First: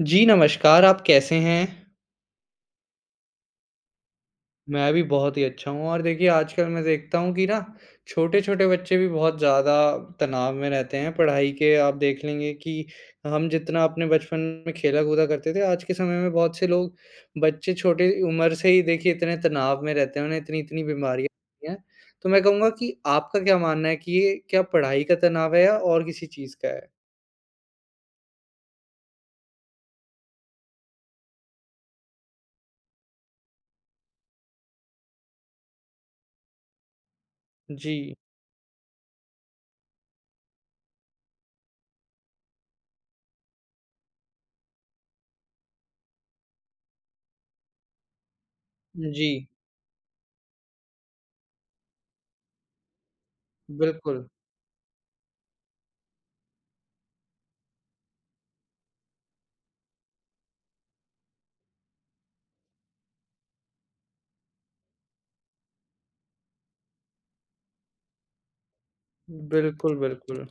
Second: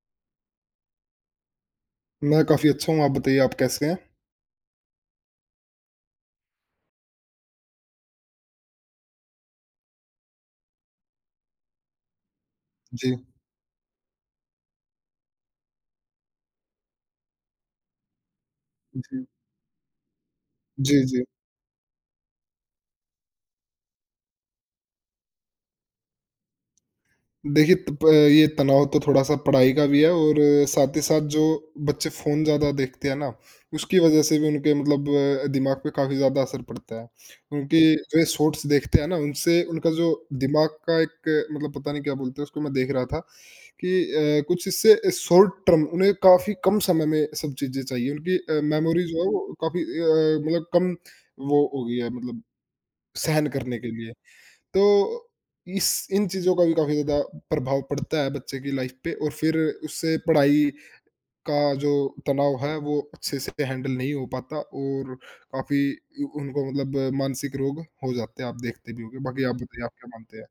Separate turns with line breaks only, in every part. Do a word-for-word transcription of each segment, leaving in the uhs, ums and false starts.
जी, नमस्कार। आप कैसे हैं?
मैं काफ़ी अच्छा हूँ, आप बताइए आप कैसे हैं?
मैं भी बहुत ही अच्छा हूँ और देखिए आजकल मैं देखता हूँ कि ना छोटे-छोटे बच्चे भी बहुत ज़्यादा तनाव में रहते हैं, पढ़ाई के आप देख लेंगे कि
जी,
हम जितना अपने बचपन में खेला-कूदा करते थे, आज के समय में बहुत से लोग बच्चे छोटी उम्र से ही देखिए
जी।
इतने तनाव में रहते हैं, उन्हें इतनी-इतनी
जी, जी।
बीमारियाँ होती हैं। तो मैं कहूँगा कि आपका क्या मानना है कि ये क्या पढ़ाई का तनाव है या और किसी चीज़ का है?
देखिए तप ये तनाव तो थोड़ा-सा पढ़ाई का भी है और साथ ही साथ जो बच्चे फ़ोन ज़्यादा देखते हैं ना, उसकी वज़ह से भी उनके मतलब अ, दिमाग पे काफ़ी ज़्यादा असर पड़ता है। उनकी
जी।
जो ये शॉर्ट्स देखते हैं ना, उनसे उनका जो दिमाग का एक मतलब पता नहीं क्या बोलते हैं उसको, मैं देख रहा था कि अ, कुछ इससे शॉर्ट टर्म उन्हें काफ़ी कम समय में सब चीज़ें चाहिए। उनकी अ, मेमोरी जो
जी,
है वो काफ़ी अ, मतलब कम वो हो गई है मतलब सहन करने के लिए।
बिल्कुल।
तो इस इन चीज़ों का भी काफ़ी ज़्यादा प्रभाव पड़ता है बच्चे की लाइफ़ पे और फिर उससे पढ़ाई का जो तनाव है वो अच्छे से हैंडल नहीं हो पाता और काफ़ी उ उनको मतलब मानसिक रोग हो जाते हैं, आप देखते भी होंगे। बाकी आप बताइए आप
बिल्कुल,
क्या मानते
बिल्कुल।
हैं?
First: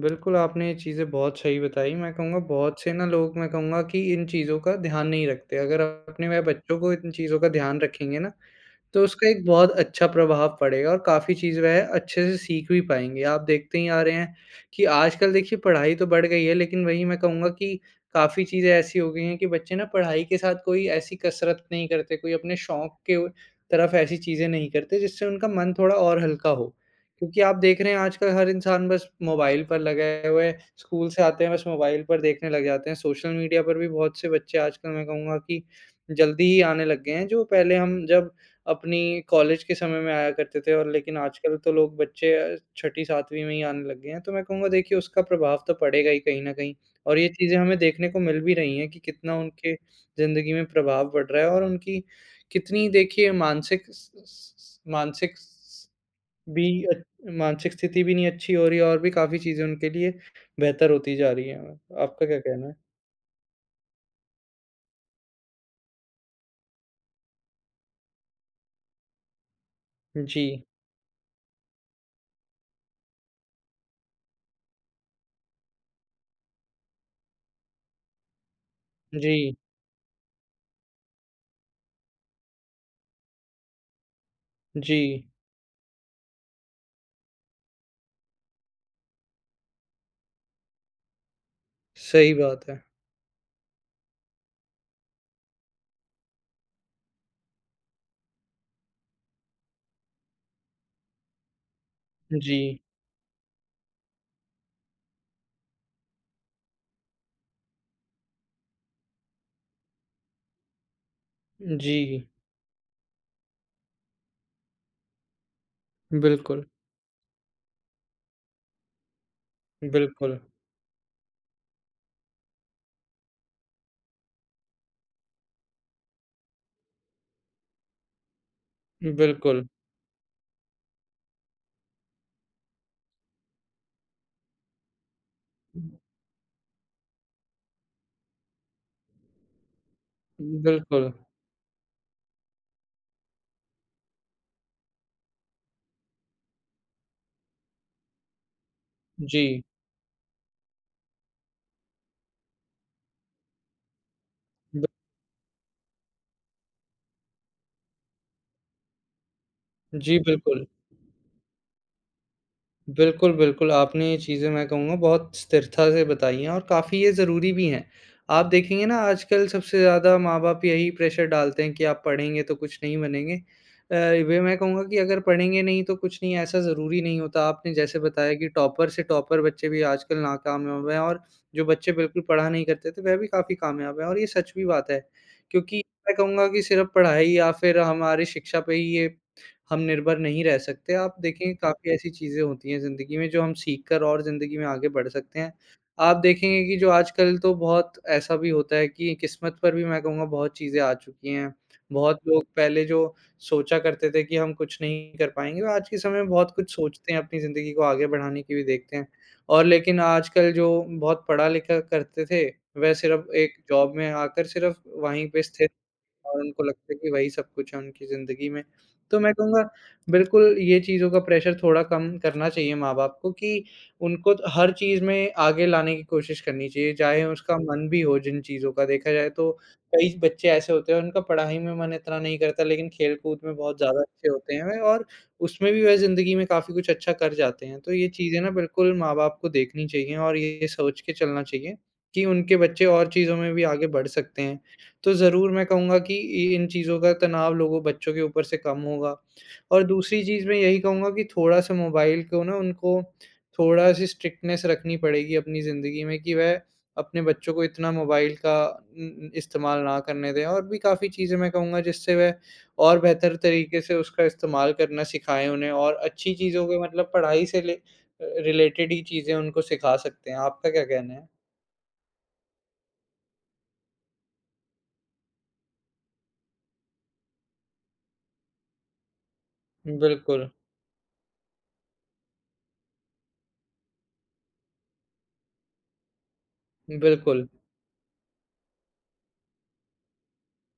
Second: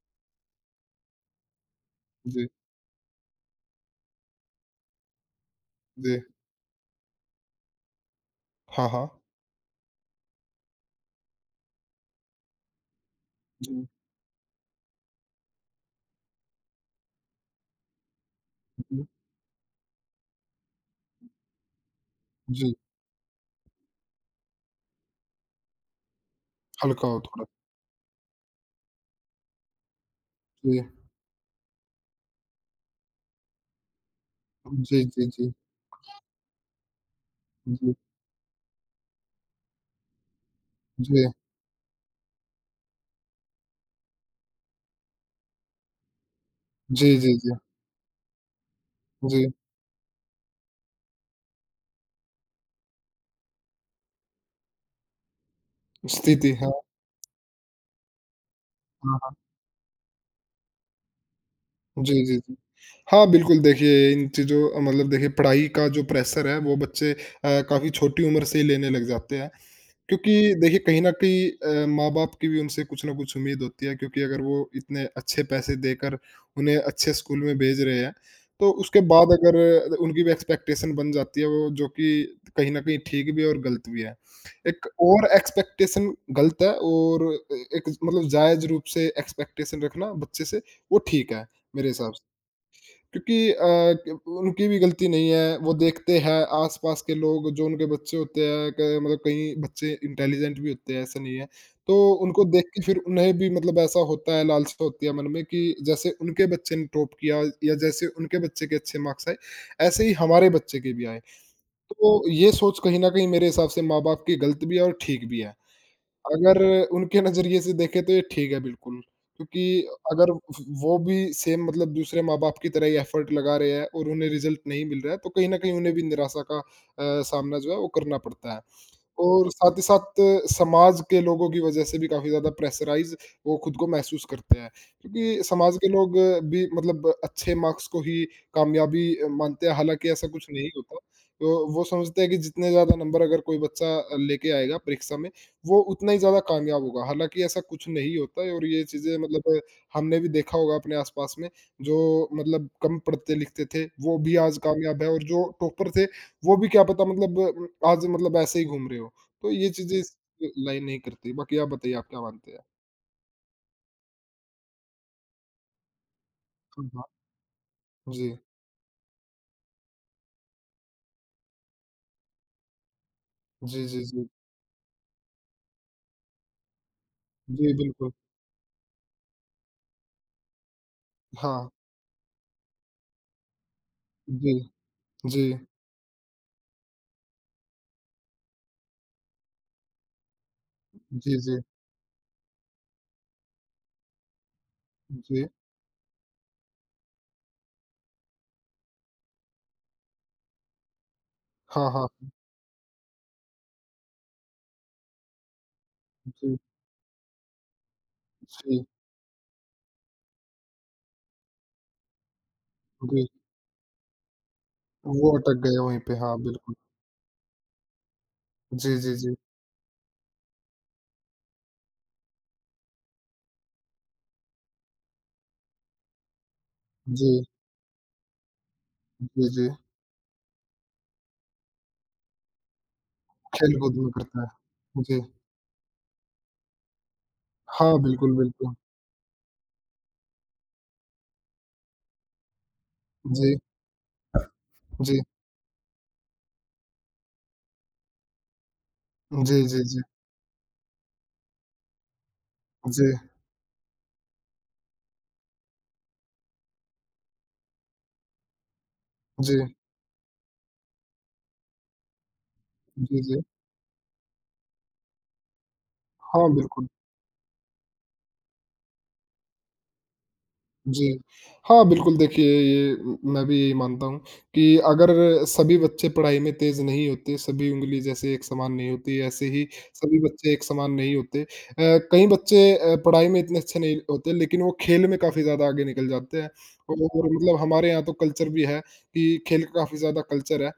बिल्कुल, आपने ये चीज़ें बहुत सही बताई। मैं कहूँगा
जी,
बहुत से ना लोग मैं कहूँगा कि इन चीज़ों का ध्यान नहीं रखते। अगर आप
जी।
अपने वह बच्चों को इन चीज़ों का ध्यान रखेंगे ना,
हाँ,
तो
हाँ।
उसका एक बहुत अच्छा प्रभाव पड़ेगा और काफ़ी चीज़ वह अच्छे से सीख भी पाएँगे। आप देखते
जी,
ही आ रहे हैं कि आजकल देखिए पढ़ाई तो बढ़ गई है, लेकिन वही मैं कहूँगा कि काफ़ी चीज़ें ऐसी
जी,
हो गई हैं कि बच्चे ना पढ़ाई के साथ कोई ऐसी कसरत नहीं करते, कोई अपने
जी।
शौक के उ तरफ ऐसी चीज़ें नहीं करते जिससे उनका मन थोड़ा और हल्का हो।
हल्का हो
क्योंकि
थोड़ा।
आप देख रहे हैं आजकल हर इंसान बस मोबाइल पर लगे हुए है,
जी।
स्कूल से आते हैं बस मोबाइल पर देखने लग जाते हैं। सोशल मीडिया पर भी बहुत से बच्चे आजकल मैं
जी, जी,
कहूँगा
जी।
कि जल्दी ही आने लग गए हैं, जो
जी,
पहले
जी।
हम जब अपनी कॉलेज के समय में आया करते थे और लेकिन आजकल तो लोग बच्चे अ, छठी सातवीं में ही आने लग गए हैं। तो मैं कहूँगा देखिए उसका प्रभाव तो पड़ेगा ही कहीं न कहीं
जी,
और ये
जी, जी।
चीज़ें हमें देखने को मिल भी रही हैं कि कितना
जी,
उनके ज़िंदगी में प्रभाव पड़ रहा है और उनकी कितनी देखिए मानसिक स स मानसिक स
स्थिति।
भी
हाँ,
अ, मानसिक स्थिति भी नहीं अच्छी हो रही है और भी
हाँ।
काफ़ी चीज़ें उनके लिए बेहतर होती जा रही हैं।
जी,
आपका
जी,
क्या
जी।
कहना है?
हाँ, बिल्कुल देखिए इन चीज़ों मतलब देखिए पढ़ाई का जो प्रेशर है वो बच्चे अ, काफ़ी छोटी उम्र से ही लेने लग जाते हैं। क्योंकि
जी,
देखिए कहीं न कहीं अ, माँ-बाप की भी उनसे कुछ ना कुछ उम्मीद होती है क्योंकि अगर वो इतने अच्छे पैसे देकर उन्हें अच्छे स्कूल में भेज रहे हैं, तो उसके बाद
जी,
अगर अ, उनकी भी एक्सपेक्टेशन बन जाती है वो जो कि कहीं न कहीं ठीक भी है और गलत भी है। एक
जी।
ओवर एक्सपेक्टेशन गलत है और ए एक मतलब जायज़ रूप से एक्सपेक्टेशन रखना बच्चे से वो ठीक है, मेरे हिसाब
सही बात है।
क्योंकि अ, क उनकी भी गलती नहीं है, वो देखते हैं आस-पास के लोग जो उनके बच्चे होते हैं क मतलब कई बच्चे इंटेलिजेंट भी होते हैं, ऐसा नहीं है। तो उनको
जी,
देख के फिर उन्हें भी मतलब ऐसा होता है, लालसा होती है मन में कि जैसे उनके बच्चे ने टॉप किया या जैसे उनके बच्चे के अच्छे मार्क्स आए, ऐसे ही हमारे बच्चे के भी आएँ।
जी,
तो ये सोच कहीं न कहीं मेरे हिसाब से माँ-बाप की गलत भी है और ठीक भी है। अगर
बिल्कुल।
उनके नज़रिए से देखें तो ये ठीक है बिल्कुल, क्योंकि अगर
बिल्कुल,
वो भी सेम मतलब दूसरे माँ-बाप की तरह ही एफ़र्ट लगा रहे हैं और उन्हें रिज़ल्ट नहीं मिल रहा है, तो कहीं न कहीं उन्हें भी निराशा का अ, सामना जो है वो करना पड़ता है। और
बिल्कुल,
साथ ही साथ समाज के लोगों की वज़ह से भी काफ़ी ज़्यादा प्रेशराइज़ वो खुद को महसूस करते हैं। क्योंकि समाज के लोग भी मतलब अच्छे मार्क्स को ही कामयाबी मानते हैं, हालाँकि ऐसा कुछ नहीं होता।
बिल्कुल,
तो वो समझते हैं कि जितने ज़्यादा नंबर अगर कोई बच्चा लेके आएगा परीक्षा में, वो उतना ही ज़्यादा कामयाब होगा। हालाँकि ऐसा कुछ नहीं होता है और ये चीज़ें मतलब
जी,
हमने भी देखा होगा अपने आस-पास में, जो मतलब कम पढ़ते-लिखते थे, वो भी आज
ब
कामयाब है और जो टॉपर थे, वो भी क्या पता मतलब आज मतलब ऐसे ही घूम रहे हो, तो ये चीज़ें इस
जी, बिल्कुल।
लाइन नहीं करती। बाकी आप बताइए आप क्या मानते हैं?
बिल्कुल, बिल्कुल, आपने ये चीज़ें मैं कहूँगा बहुत स्थिरता से बताई हैं और
हाँ,
काफ़ी ये
हाँ।
ज़रूरी भी हैं।
जी।
आप देखेंगे ना आजकल सबसे ज़्यादा माँ-बाप यही प्रेशर डालते हैं कि आप पढ़ेंगे तो कुछ नहीं बनेंगे।
जी,
अ,
जी, जी।
वे मैं कहूँगा कि अगर पढ़ेंगे नहीं तो कुछ नहीं ऐसा ज़रूरी नहीं होता।
जी,
आपने जैसे
बिल्कुल।
बताया कि टॉपर से टॉपर बच्चे भी आजकल नाकामयाब हैं और जो
हाँ।
बच्चे बिल्कुल पढ़ा नहीं करते थे वह भी काफ़ी कामयाब हैं और ये सच
जी,
भी बात है।
जी।
क्योंकि मैं कहूँगा कि सिर्फ़ पढ़ाई या फिर हमारी शिक्षा पे ही ये हम निर्भर नहीं रह सकते। आप
जी,
देखें हुँ।
जी।
काफ़ी ऐसी चीज़ें होती हैं ज़िंदगी में जो हम सीख कर और ज़िंदगी में आगे बढ़ सकते
जी।
हैं। आप देखेंगे कि जो आजकल तो बहुत ऐसा भी होता है कि किस्मत पर भी मैं कहूँगा बहुत चीज़ें आ चुकी हैं।
हाँ,
बहुत
हाँ।
लोग पहले जो सोचा करते थे कि हम कुछ नहीं कर पाएँगे, वो आज के समय में बहुत
जी,
कुछ सोचते हैं, अपनी ज़िंदगी को आगे बढ़ाने की भी
जी,
देखते हैं। और लेकिन आजकल जो बहुत पढ़ा-लिखा करते थे, वह
जी।
सिर्फ़ एक जॉब में आकर सिर्फ़ वहीं
वो
पे
अटक
स्थिर
गए वहीं पे, हाँ,
और उनको
बिल्कुल।
लगता है कि वही सब कुछ है उनकी ज़िंदगी में।
जी, जी,
तो मैं
जी।
कहूँगा बिल्कुल ये चीज़ों का प्रेशर थोड़ा कम करना चाहिए माँ-बाप को कि उनको त हर चीज़ में आगे लाने की कोशिश करनी चाहिए, चाहे
जी,
उसका मन भी हो जिन चीज़ों का। देखा जाए
जी,
तो
जी।
कई बच्चे ऐसे होते हैं उनका पढ़ाई में मन इतना नहीं करता लेकिन खेल-कूद में बहुत
खेल-कूद
ज़्यादा
में
अच्छे
करता
होते हैं
है।
और
जी।
उसमें भी वह ज़िंदगी में काफ़ी कुछ अच्छा कर जाते हैं। तो
हाँ,
ये
बिल्कुल,
चीज़ें ना
बिल्कुल।
बिल्कुल माँ-बाप को देखनी चाहिए और ये सोच के चलना चाहिए कि उनके बच्चे और चीज़ों में
जी,
भी आगे बढ़ सकते हैं। तो
जी।
ज़रूर मैं कहूँगा कि इ इन चीज़ों का तनाव लोगों बच्चों के ऊपर से कम होगा।
जी, जी,
और
जी।
दूसरी चीज़ मैं यही कहूँगा कि थोड़ा-सा मोबाइल को ना उनको
जी,
थोड़ा-सी स्ट्रिक्टनेस रखनी पड़ेगी अपनी ज़िंदगी में कि वह अपने बच्चों को इतना मोबाइल का उम,
जी।
इस्तेमाल ना करने दें। और भी काफ़ी चीज़ें मैं कहूँगा जिससे वह और
जी,
बेहतर
जी।
तरीके से उसका इस्तेमाल करना सिखाएँ उन्हें और अच्छी
हाँ,
चीज़ों के
बिल्कुल।
मतलब पढ़ाई से ले अ, रिलेटेड ही चीज़ें उनको सिखा सकते हैं। आपका क्या
जी।
कहना है?
हाँ, बिल्कुल देखिए ये म मैं भी यही मानता हूँ कि अगर सभी बच्चे पढ़ाई में तेज़ नहीं होते, सभी उँगली जैसे एक समान नहीं होती, ऐसे ही सभी
बिल्कुल,
बच्चे एक समान नहीं होते। अ, कई बच्चे अ, पढ़ाई में इतने अच्छे नहीं होते लेकिन वो खेल में काफ़ी ज़्यादा आगे निकल जाते हैं। और
बिल्कुल,
मतलब हमारे यहाँ तो कल्चर भी है कि खेल का काफ़ी ज़्यादा कल्चर है।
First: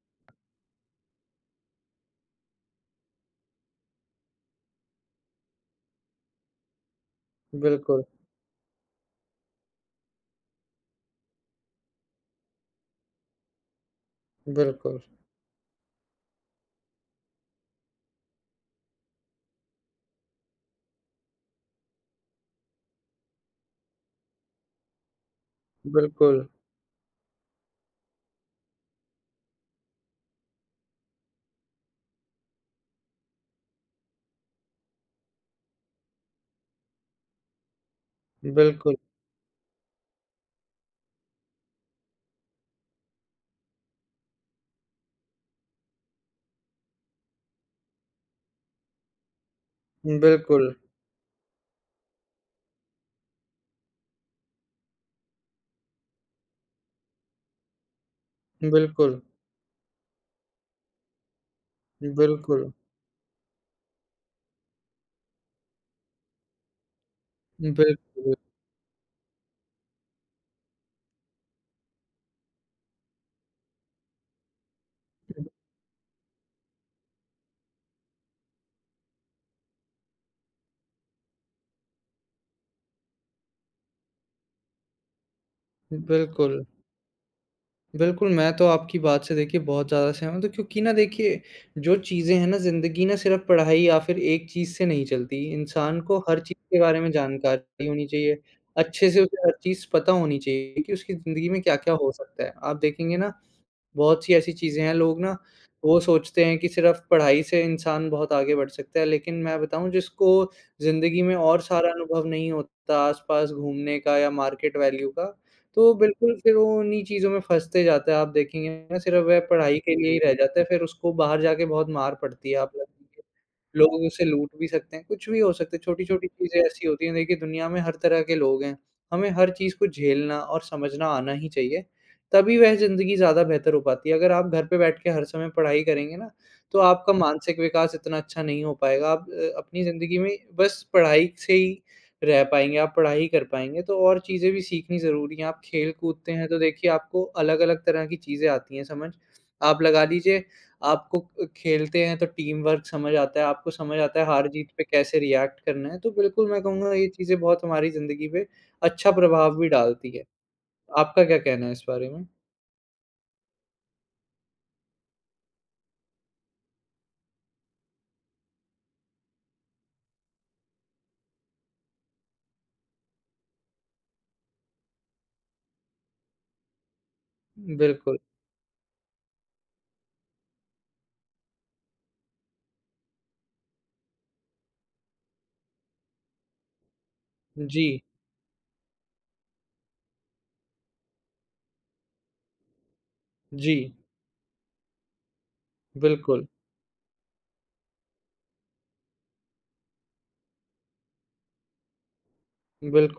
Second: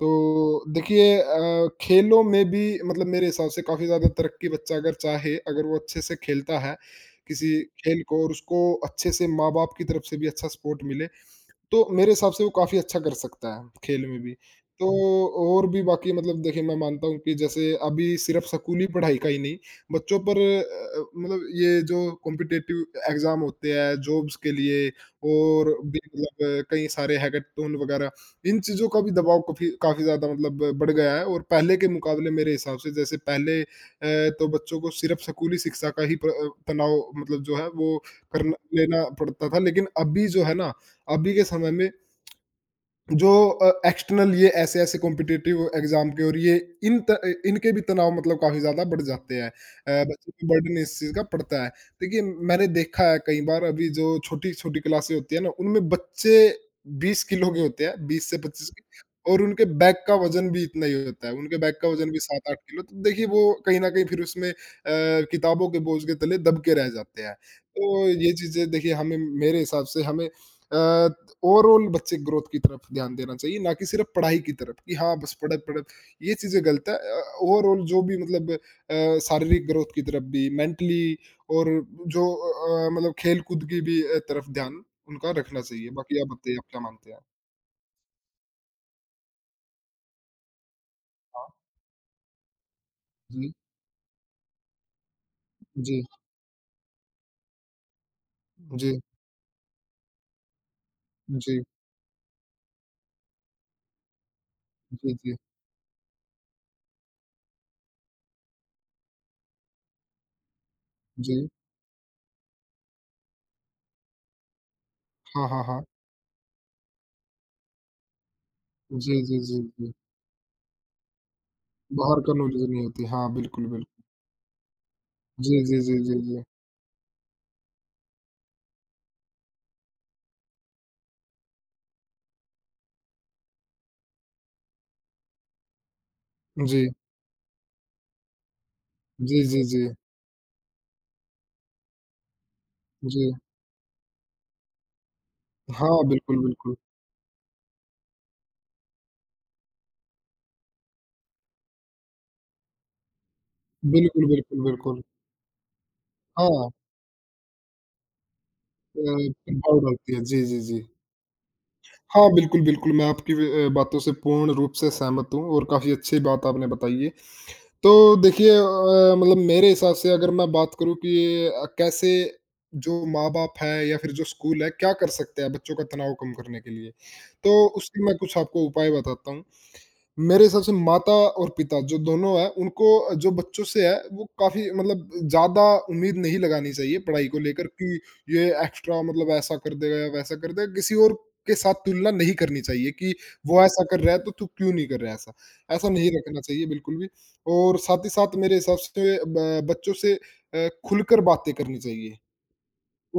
तो देखिए अ, खेलों में भी मतलब मेरे हिसाब से काफ़ी ज़्यादा तरक्की बच्चा अगर चाहे, अगर वो अच्छे से खेलता है किसी खेल
बिल्कुल,
को और उसको अच्छे से माँ-बाप की तरफ से भी अच्छा सपोर्ट मिले। तो मेरे हिसाब से वो काफ़ी अच्छा कर सकता है, खेल में भी। तो
बिल्कुल।
और भी बाकी मतलब देखिए मैं मानता हूँ कि जैसे अभी सिर्फ़ स्कूली पढ़ाई का ही नहीं, बच्चों पर अ अ, मतलब ये जो कॉम्पिटिटिव एग्ज़ाम होते हैं, जॉब्स के लिए और भी
बिल्कुल,
मतलब कई सारे हैकेथॉन वग़ैरह, इन चीज़ों का भी दबाव काफ़ी काफ़ी ज़्यादा मतलब बढ़ गया है और पहले के मुकाबले मेरे हिसाब से जैसे पहले अ, तो बच्चों को सिर्फ़ स्कूली शिक्षा का ही प्र अ, तनाव मतलब जो है वो करना
बिल्कुल,
लेना पड़ता था। लेकिन अभी जो है ना अभी के समय में जो अ, एक्सटर्नल ये ऐसे-ऐसे कॉम्पिटिटिव एग्ज़ाम के और ये इन त अ, इनके भी तनाव मतलब काफ़ी ज़्यादा बढ़ जाते हैं। अ, बच्चों पे
बिल्कुल,
बर्डन इस चीज़ का पड़ता है। देखिए मैंने देखा है कई बार अभी जो छोटी-छोटी क्लासें होती है ना, उनमें बच्चे बीस किलो के होते हैं, बीस से पच्चीस के
बिल्कुल,
और उनके बैग का वज़न भी इतना ही होता है। उनके बैग का वज़न भी सात आठ
बिल्कुल,
किलो तो देखिए वो कहीं न कहीं फिर उसमें अ, किताबों के बोझ के तले दब के रह जाते हैं।
बिल्कुल,
तो ये चीज़ें देखिए हमें मेरे हिसाब से हमें अ, ओवरऑल बच्चे ग्रोथ की तरफ ध्यान देना चाहिए ना कि सिर्फ पढ़ाई की तरफ कि हाँ बस पढ़े पढ़े ये चीजें गलत है ओवरऑल जो भी मतलब अ, शारीरिक ग्रोथ की तरफ भी मेंटली और जो अ, मतलब खेल कूद की भी अ, तरफ ध्यान उनका रखना चाहिए बाकी आप बताइए
बिल्कुल,
आप क्या मानते हैं
बिल्कुल, मैं तो आपकी बात से देखिए बहुत ज़्यादा सहमत हूँ तो क्योंकि ना देखिए,
हाँ
जो चीज़ें हैं ना ज़िंदगी ना सिर्फ़
जी
पढ़ाई या फिर एक चीज़ से नहीं चलती, इंसान
जी
को हर चीज़ के बारे में जानकारी होनी चाहिए,
जी
अच्छे से उसे हर चीज़ पता होनी चाहिए कि उसकी ज़िंदगी में
जी
क्या-क्या हो सकता है। आप देखेंगे ना बहुत सी ऐसी चीज़ें हैं
जी
लोग ना
जी
वो सोचते हैं कि सिर्फ़ पढ़ाई से इंसान बहुत आगे बढ़ सकता है, लेकिन मैं बताऊँ जिसको ज़िंदगी में
जी
और सारा अनुभव नहीं होता आस-पास घूमने का या मार्केट वैल्यू का,
हाँ हाँ हाँ
तो वो बिल्कुल फिर वो उन्हीं चीज़ों में फँसते जाता है। आप देखेंगे ना
जी
सिर्फ़
जी
वह
जी
पढ़ाई
जी
के लिए ही रह जाता है, फिर उसको बाहर जाके बहुत मार
बाहर का
पड़ती है
नॉलेज
आप
नहीं होती हाँ बिल्कुल
लोग
बिल्कुल
उसे लूट भी सकते हैं, कुछ भी हो
जी
सकता है,
जी जी जी
छोटी-छोटी
जी
चीज़ें ऐसी होती हैं देखिए दुनिया में हर तरह के लोग हैं, हमें हर चीज़ को झेलना और समझना आना ही चाहिए, तभी वह ज़िंदगी ज़्यादा बेहतर हो पाती है। अगर आप घर पे बैठ के हर समय पढ़ाई करेंगे ना, तो
जी
आपका मानसिक विकास इतना अच्छा नहीं हो पाएगा, आप
जी
अ,
जी जी
अपनी ज़िंदगी में बस पढ़ाई से ही रह पाएँगे, आप पढ़ाई
जी
कर पाएँगे, तो और चीज़ें भी सीखनी ज़रूरी हैं। आप खेल
हाँ
कूदते
बिल्कुल
हैं तो
बिल्कुल
देखिए आपको अलग-अलग तरह की चीज़ें आती हैं समझ, आप लगा लीजिए आपको अ, खेलते हैं तो टीम वर्क समझ आता है, आपको समझ आता है
बिल्कुल, बिल्कुल,
हार-जीत पे
बिल्कुल।
कैसे रिएक्ट करना है। तो बिल्कुल मैं
हाँ,
कहूँगा ये चीज़ें बहुत हमारी ज़िंदगी पे
अ,
अच्छा प्रभाव भी
प्रभाव
डालती
डालती है।
है।
जी, जी, जी।
आपका क्या कहना है इस बारे में?
हाँ, बिल्कुल, बिल्कुल, मैं आपकी व अ, बातों से पूर्ण रूप से सहमत हूँ और काफ़ी अच्छी बात आपने बताई है। तो देखिए अ, मतलब मेरे हिसाब से अगर मैं बात करूँ कि अ, कैसे जो माँ-बाप है या फिर जो स्कूल है, क्या कर सकते हैं बच्चों का तनाव कम करने के लिए? तो उसके मैं
बिल्कुल।
कुछ आपको उपाय बताता हूँ। मेरे हिसाब से माता और पिता जो दोनों हैं उनको जो बच्चों से है वो काफ़ी मतलब ज़्यादा उम्मीद नहीं लगानी चाहिए पढ़ाई को लेकर
जी,
कि ये एक्स्ट्रा मतलब ऐसा कर देगा या वैसा कर देगा किसी और के साथ तुलना नहीं करनी चाहिए कि वो
जी।
ऐसा कर रहा है तो तू क्यों नहीं कर रहा है ऐसा ऐसा नहीं रखना
बिल्कुल,
चाहिए बिल्कुल भी और साथ ही साथ मेरे हिसाब से ब- बच्चों से अ, खुलकर बातें करनी चाहिए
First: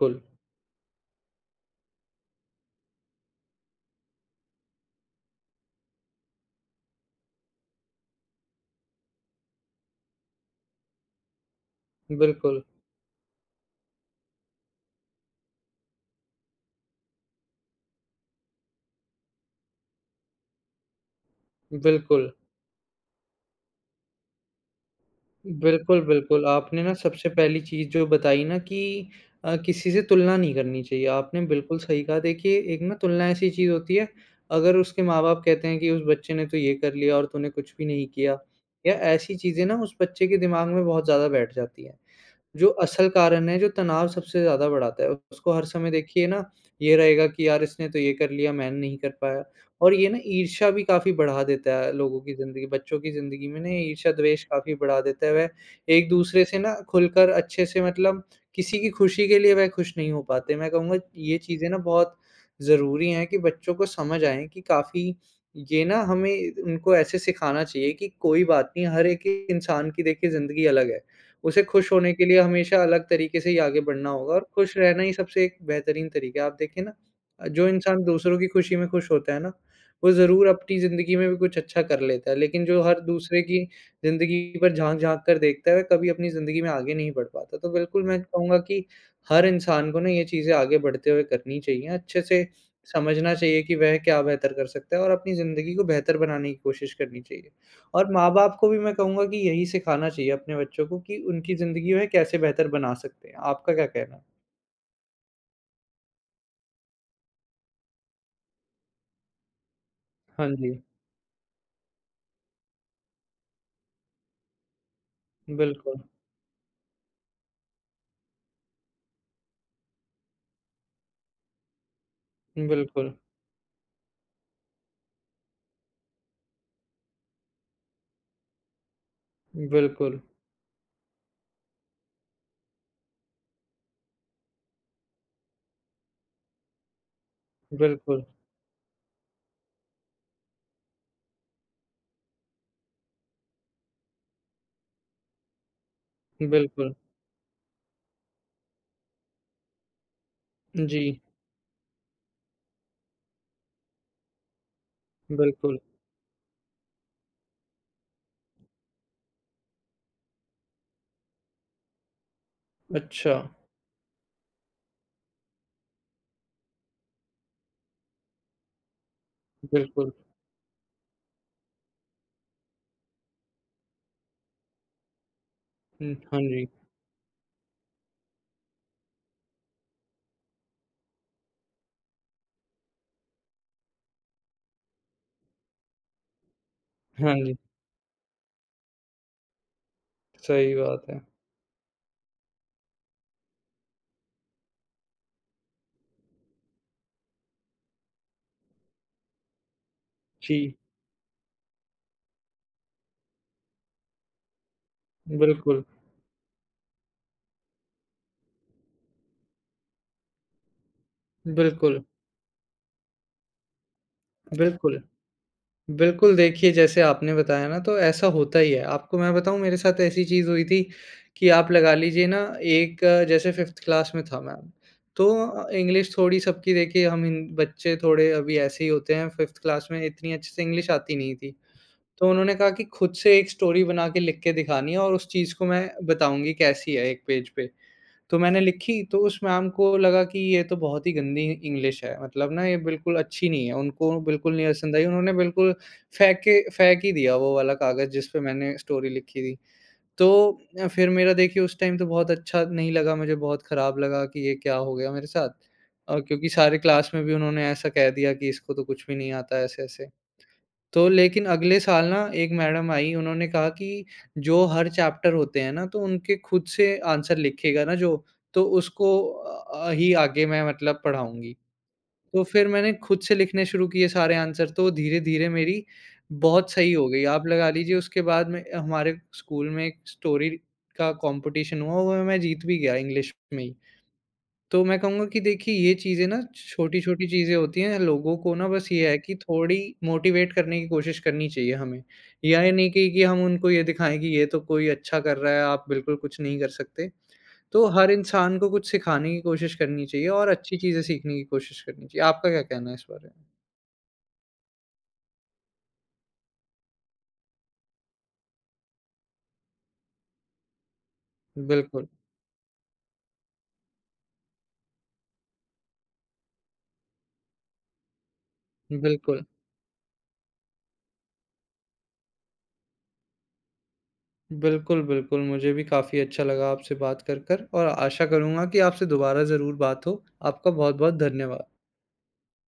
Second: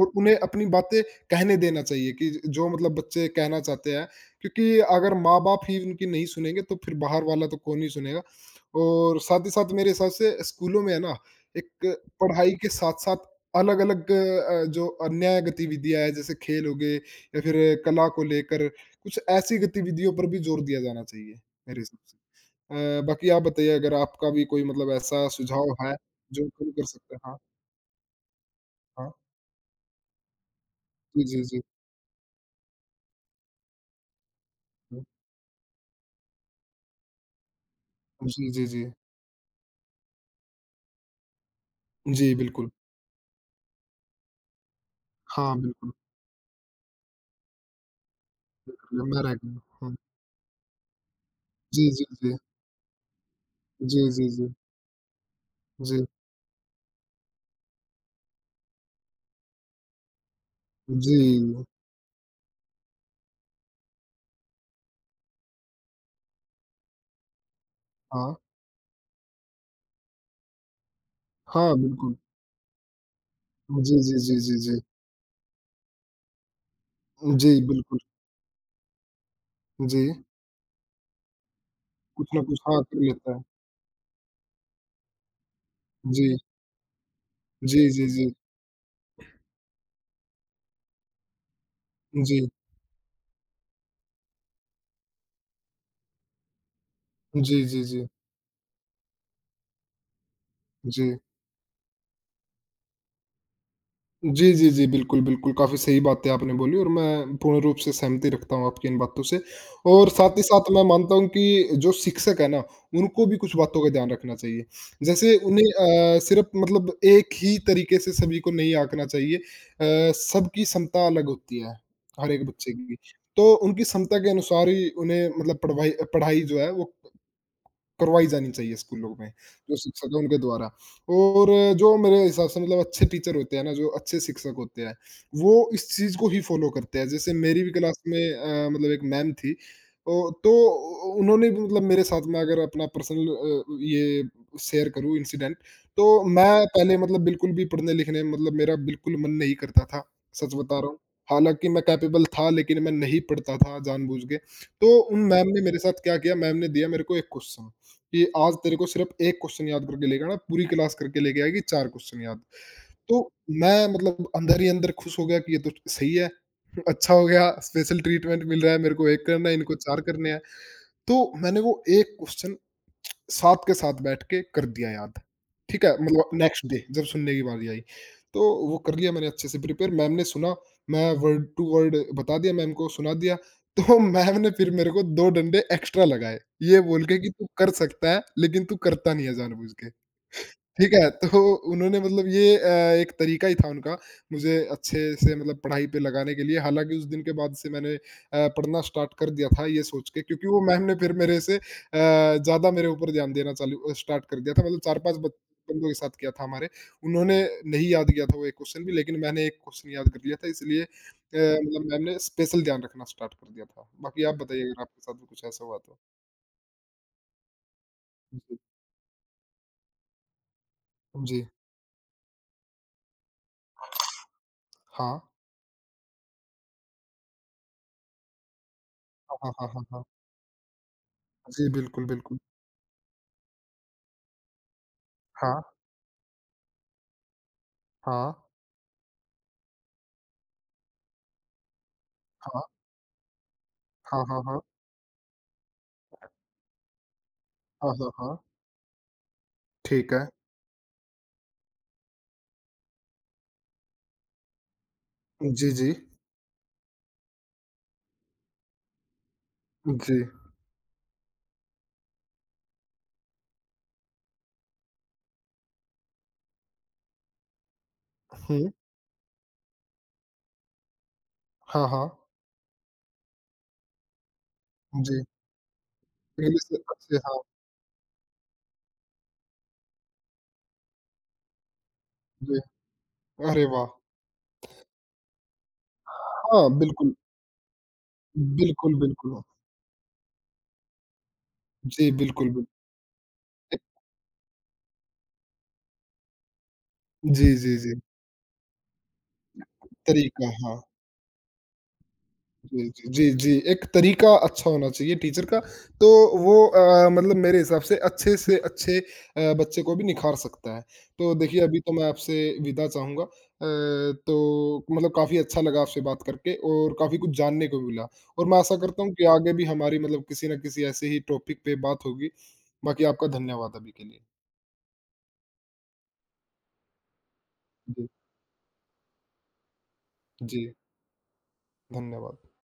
और उन्हें अपनी बातें कहने देना चाहिए कि जो मतलब बच्चे कहना चाहते हैं क्योंकि अगर माँ-बाप ही उनकी नहीं सुनेंगे तो फिर बाहर वाला तो कौन ही सुनेगा। और साथ ही साथ मेरे हिसाब से स्कूलों में है ना एक पढ़ाई
बिल्कुल,
के साथ-साथ अलग-अलग अ, जो अन्य गतिविधियाँ हैं जैसे खेल हो गए या फिर कला को लेकर कुछ ऐसी गतिविधियों पर भी जोर दिया जाना चाहिए मेरे हिसाब
बिल्कुल।
से। अ, बाकी आप बताइए अगर आपका भी कोई मतलब ऐसा सुझाव है
बिल्कुल, बिल्कुल।
जो कोई
आपने
कर
ना
सकता है?
सबसे
हाँ,
पहली चीज़ जो बताई ना कि
हाँ।
अ, किसी से तुलना नहीं करनी चाहिए।
जी,
आपने
जी, जी।
बिल्कुल सही कहा। देखिए, एक ना तुलना ऐसी चीज़ होती है, अगर उसके
हुँ।
माँ-बाप कहते हैं कि उस बच्चे ने तो ये कर लिया और तूने कुछ भी नहीं किया
जी, जी, जी।
या ऐसी चीज़ें ना उस बच्चे के दिमाग में बहुत ज़्यादा बैठ जाती हैं।
जी,
जो
बिल्कुल।
असल कारण है, जो तनाव सबसे ज़्यादा बढ़ाता है, उसको
हाँ,
हर समय
बिल्कुल।
देखिए ना, ये रहेगा कि यार इसने तो ये कर लिया, मैं नहीं कर
लंबा रह
पाया
गया।
और
हाँ।
ये ना ईर्ष्या भी काफ़ी बढ़ा देता
जी,
है
जी,
लोगों की
जी।
ज़िंदगी बच्चों की ज़िंदगी में ना ये
जी, जी,
ईर्ष्या-द्वेष
जी।
काफ़ी बढ़ा देता है। वह
जी,
एक-दूसरे से ना खुलकर अच्छे से मतलब किसी की खुशी के लिए वह खुश नहीं हो पाते। मैं कहूँगा
जी।
ये चीज़ें ना बहुत ज़रूरी हैं कि बच्चों को समझ आएँ कि काफ़ी ये ना हमें उनको ऐसे सिखाना चाहिए कि
हाँ।
कोई बात नहीं, हर एक इंसान की देखिए ज़िंदगी अलग है। उसे
हाँ,
खुश होने
बिल्कुल।
के लिए हमेशा अलग तरीके से ही आगे
जी,
बढ़ना
जी,
होगा
जी,
और
जी, जी।
खुश रहना ही सबसे एक बेहतरीन तरीका है। आप देखिए ना अ,
जी,
जो
बिल्कुल।
इंसान दूसरों की खुशी में खुश होता है ना,
जी,
वो ज़रूर अपनी ज़िंदगी में भी कुछ अच्छा कर
कुछ
लेता है,
ना कुछ
लेकिन
हाँ,
जो हर
कर लेता
दूसरे
है।
की ज़िंदगी पर झाँक-झाँक कर देखता है, वह कभी अपनी
जी।
ज़िंदगी में आगे नहीं बढ़ पाता। तो
जी,
बिल्कुल
जी,
मैं
जी।
कहूँगा कि हर इंसान को ना ये चीज़ें आगे बढ़ते हुए करनी चाहिए, अच्छे
जी।
से समझना चाहिए कि वह क्या बेहतर कर सकता है और अपनी ज़िंदगी को बेहतर बनाने की कोशिश करनी चाहिए।
जी, जी, जी।
और माँ-बाप को भी मैं कहूँगा कि यही सिखाना चाहिए अपने बच्चों को कि
जी।
उनकी ज़िंदगी में कैसे बेहतर बना सकते हैं। आपका क्या कहना है?
जी, जी, जी। बिल्कुल, बिल्कुल, काफ़ी सही बातें आपने बोली और मैं पूर्ण रूप से सहमति रखता हूँ आपकी इन बातों से और साथ ही
हाँ जी,
साथ मैं मानता हूँ कि जो शिक्षक है ना, उनको भी कुछ बातों का ध्यान रखना चाहिए। जैसे उन्हें
बिल्कुल,
अ, सिर्फ़ मतलब एक ही तरीके से सभी को नहीं आंकना चाहिए। अ, सबकी क्षमता अलग होती है, हर एक बच्चे की।
बिल्कुल,
तो उनकी क्षमता के अनुसार ही उन्हें मतलब पढ़वाई पढ़ाई जो है वो करवाई जानी चाहिए स्कूलों में, जो शिक्षक
बिल्कुल,
हैं उनके द्वारा। और जो मेरे हिसाब से मतलब अच्छे टीचर होते हैं ना, जो अच्छे शिक्षक होते हैं, वो इस चीज़ को ही फ़ॉलो करते हैं। जैसे मेरी भी क्लास में
बिल्कुल,
अ, मतलब एक मैम थी, ओ तो उ उन्होंने भी मतलब मेरे साथ में अगर अपना पर्सनल अ, ये शेयर करूँ इंसिडेंट, तो मैं
बिल्कुल।
पहले मतलब बिल्कुल भी पढ़ने-लिखने में मतलब मेरा बिल्कुल मन नहीं करता था, सच बता रहा हूँ।
जी,
हालाँकि मैं कैपेबल था, लेकिन मैं नहीं पढ़ता था जानबूझ के। तो उन मैम ने
बिल्कुल।
मेरे साथ क्या किया, मैम ने दिया मेरे को एक क्वेश्चन कि आज तेरे को सिर्फ़ एक क्वेश्चन याद करके लेके आना, पूरी क्लास करके लेके आएगी चार क्वेश्चन याद। तो
अच्छा,
मैं मतलब अंदर ही अंदर खुश हो गया कि ये तो सही है, अच्छा हो गया स्पेशल ट्रीटमेंट मिल रहा है मेरे को एक करना है, इनको चार
बिल्कुल।
करने हैं। तो मैंने वो एक क्वेश्चन साथ के साथ बैठ के कर दिया याद। ठीक है?
हुँ,
मतलब
हाँ जी,
नेक्स्ट डे जब सुनने की बारी आई, तो वो कर लिया मैंने अच्छे से प्रिपेयर मैम ने सुना, मैं वर्ड टू वर्ड बता दिया मैम को सुना दिया। तो मैम ने फिर मेरे को दो डंडे एक्स्ट्रा लगाए, ये बोल के कि
हाँ
तू
जी।
कर सकता है, लेकिन तू करता नहीं है जानबूझ के।
सही
ठीक
बात
है,
है।
तो उन्होंने मतलब ये अ, एक तरीका ही था उनका, मुझे अच्छे से मतलब पढ़ाई पे लगाने के लिए, हालाँकि उस दिन के बाद से मैंने अ, पढ़ना स्टार्ट कर दिया था ये सोच के क्योंकि वो
जी,
मैम ने फिर मेरे से अ, ज़्यादा मेरे ऊपर ध्यान देना चालू अ, स्टार्ट कर दिया था मतलब चार पाँच बच
बिल्कुल,
बंदों के साथ किया था हमारे, उन्होंने नहीं याद किया था वो एक क्वेश्चन भी लेकिन मैंने एक क्वेश्चन याद कर लिया था इसलिए अ, मतलब
बिल्कुल,
मैम ने स्पेशल ध्यान रखना स्टार्ट कर दिया था। बाकी आप बताइए अगर
बिल्कुल।
आपके साथ भी कुछ ऐसा हुआ तो?
बिल्कुल, देखिए जैसे आपने बताया ना तो ऐसा
जी,
होता ही है। आपको मैं बताऊँ मेरे साथ ऐसी चीज़ हुई थी
जी।
कि आप लगा लीजिए ना एक अ, जैसे फ़िफ़्थ क्लास में था मैं।
हाँ।
तो अ, इंग्लिश थोड़ी सबकी देखिए हम हिन बच्चे थोड़े अभी ऐसे ही होते हैं
हाँ, हाँ,
फ़िफ़्थ
हाँ, हाँ,
क्लास में
हाँ।
इतनी अच्छे से इंग्लिश आती नहीं थी।
जी, बिल्कुल,
तो
बिल्कुल।
उन्होंने कहा कि खुद से एक स्टोरी बना के लिख के दिखानी है और उस चीज़
हाँ।
को मैं बताऊँगी कैसी है एक पेज पे।
हाँ,
तो मैंने लिखी, तो उस मैम को लगा कि ये तो बहुत ही गंदी इंग्लिश है, मतलब
हाँ,
ना ये बिल्कुल अच्छी नहीं है, उनको
हाँ, हाँ,
बिल्कुल
हाँ।
नहीं पसंद आई, उन्होंने बिल्कुल फेंक के फेंक ही दिया वो वाला
हाँ,
कागज़
हाँ,
जिस
हाँ।
पे मैंने स्टोरी लिखी थी।
ठीक है।
तो अ, फिर मेरा देखिए उस टाइम तो बहुत अच्छा नहीं लगा मुझे, बहुत ख़राब लगा कि ये क्या हो गया मेरे साथ।
जी, जी।
अ, क्योंकि सारे क्लास में भी उन्होंने ऐसा कह दिया कि इसको तो कुछ भी नहीं आता ऐसे-ऐसे।
जी।
तो लेकिन अगले साल ना एक मैडम आई उन्होंने कहा कि जो हर चैप्टर होते हैं ना तो उनके खुद से आंसर लिखेगा ना जो तो
हुँ।
उसको अ, ही आगे मैं मतलब पढ़ाऊँगी।
हाँ, हाँ।
तो फिर मैंने खुद से लिखने शुरू किए सारे आंसर तो
जी।
धीरे-धीरे मेरी
पहले
बहुत
से
सही हो
अच्छे
गई।
हाँ,
आप लगा लीजिए उसके बाद में हमारे स्कूल में एक स्टोरी का कॉम्पिटिशन हुआ वो मैं
जी।
जीत भी गया इंग्लिश में
अरे
ही।
वाह!
तो मैं कहूँगा कि देखिए ये चीज़ें ना
हाँ, बिल्कुल।
छोटी-छोटी चीज़ें होती हैं, लोगों को ना बस
बिल्कुल,
ये है कि
बिल्कुल।
थोड़ी मोटिवेट करने की कोशिश करनी चाहिए हमें।
जी, बिल्कुल,
या
बिल्कुल।
ये नहीं कि कि हम उनको ये दिखाएँ कि ये तो कोई अच्छा कर रहा है, आप बिल्कुल कुछ नहीं कर सकते।
जी, जी,
तो
जी।
हर इंसान को कुछ सिखाने की कोशिश करनी चाहिए और
तरीका,
अच्छी
हाँ।
चीज़ें सीखने की कोशिश करनी चाहिए। आपका क्या
जी,
कहना है
जी,
इस
जी,
बारे में?
जी, एक तरीका अच्छा होना चाहिए टीचर का, तो वो अ, मतलब मेरे हिसाब से अच्छे से अच्छे अ, बच्चे को भी निखार सकता है। तो देखिए अभी तो
बिल्कुल,
मैं आपसे विदा चाहूँगा अ, तो मतलब काफ़ी अच्छा लगा आपसे बात करके और काफ़ी कुछ जानने को मिला और मैं आशा करता हूँ कि
बिल्कुल।
आगे भी हमारी मतलब किसी न किसी ऐसे ही टॉपिक पे बात होगी। बाकी आपका धन्यवाद अभी के लिए।
बिल्कुल, बिल्कुल, मुझे भी काफ़ी अच्छा लगा आपसे बात कर कर और
जी,
आशा करूँगा कि आपसे दोबारा ज़रूर बात हो। आपका
जी,
बहुत-बहुत धन्यवाद।
धन्यवाद।